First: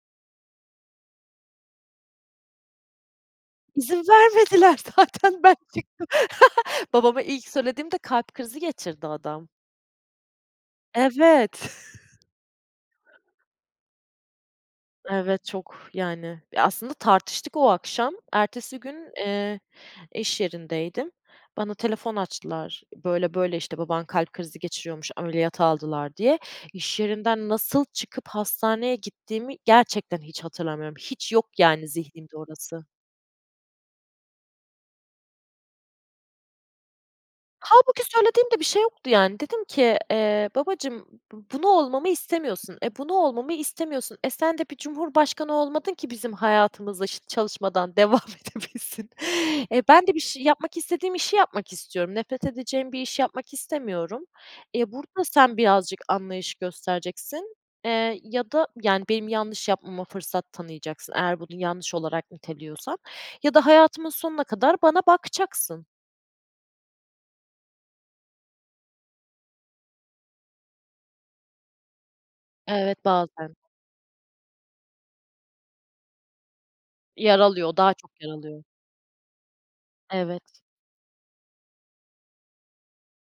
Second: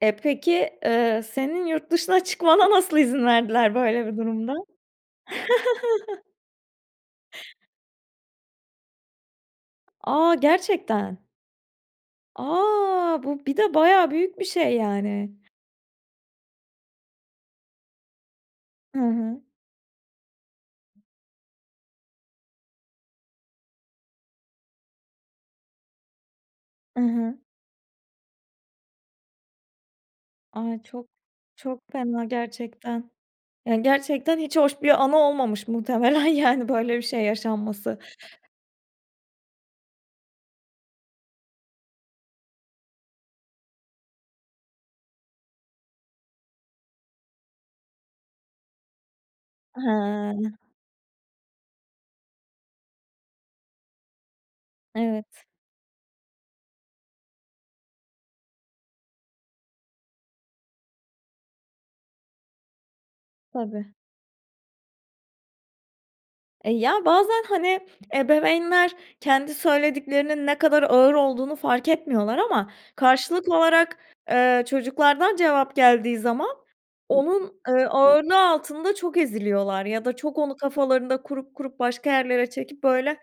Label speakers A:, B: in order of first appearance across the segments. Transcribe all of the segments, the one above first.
A: E, peki, eee, senin yurt dışına çıkmana nasıl izin verdiler
B: İzin
A: böyle bir durumda?
B: vermediler zaten ben çıktım. Babama ilk söylediğimde kalp krizi geçirdi adam.
A: A! Gerçekten?
B: Evet.
A: A! Bu bir de bayağı büyük bir şey, yani.
B: Evet, çok, yani, e, aslında tartıştık o akşam. Ertesi
A: Hı
B: gün,
A: hı.
B: eee, iş yerindeydim. Bana telefon açtılar, böyle, böyle işte baban kalp krizi geçiriyormuş, ameliyata aldılar diye,
A: Hı
B: iş
A: hı.
B: yerinden nasıl çıkıp hastaneye gittiğimi gerçekten hiç
A: Ay,
B: hatırlamıyorum.
A: çok
B: Hiç yok
A: çok
B: yani
A: fena
B: zihnimde orası.
A: gerçekten, yani, gerçekten hiç hoş bir anı olmamış muhtemelen yani, böyle bir şey yaşanması.
B: Hâlbuki söylediğim de bir şey yoktu, yani dedim ki, eee, babacığım bu bunu olmamı istemiyorsun, e, bunu olmamı istemiyorsun, e, sen de bir cumhurbaşkanı olmadın ki bizim hayatımıza şı çalışmadan devam edebilsin. E, ben de bir
A: Hıı.
B: şey yapmak, istediğim işi yapmak istiyorum. Nefret edeceğim bir işi yapmak istemiyorum. E, burada
A: Evet.
B: sen birazcık anlayış göstereceksin, eee, ya da, yani, benim yanlış yapmama fırsat tanıyacaksın eğer bunu yanlış olarak niteliyorsan ya da
A: Tabii.
B: hayatımın sonuna kadar bana bakacaksın.
A: E, ya, bazen, hani, ebeveynler kendi söylediklerinin ne kadar ağır olduğunu fark etmiyorlar ama
B: Evet,
A: karşılıklı
B: bazen.
A: olarak, eee, çocuklardan cevap geldiği zaman onun,
B: Yaralıyor, o
A: eee,
B: daha çok
A: ağırlığı
B: yaralıyor.
A: altında çok eziliyorlar ya da çok onu
B: Evet.
A: kafalarında kurup kurup başka yerlere çekip böyle,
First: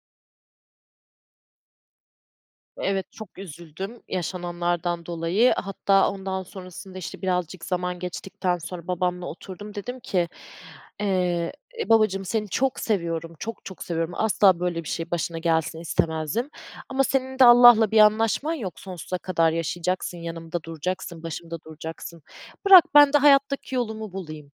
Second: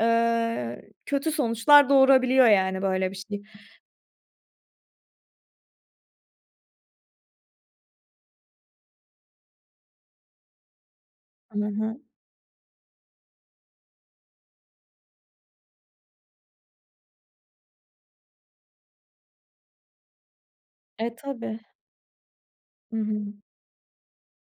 A: eee, kötü sonuçlar doğurabiliyor, yani, böyle
B: Evet,
A: bir
B: çok
A: şey.
B: üzüldüm yaşananlardan dolayı, hatta ondan sonrasında, işte, birazcık zaman geçtikten sonra babamla oturdum, dedim ki, eee,
A: Hı
B: e,
A: hı.
B: babacığım seni çok seviyorum, çok çok seviyorum, asla böyle bir şey başına gelsin istemezdim ama senin de Allah'la bir anlaşman yok, sonsuza kadar yaşayacaksın, yanımda
A: E,
B: duracaksın, başımda
A: tabii.
B: duracaksın. Bırak
A: Hı
B: ben de
A: hı.
B: hayattaki yolumu bulayım.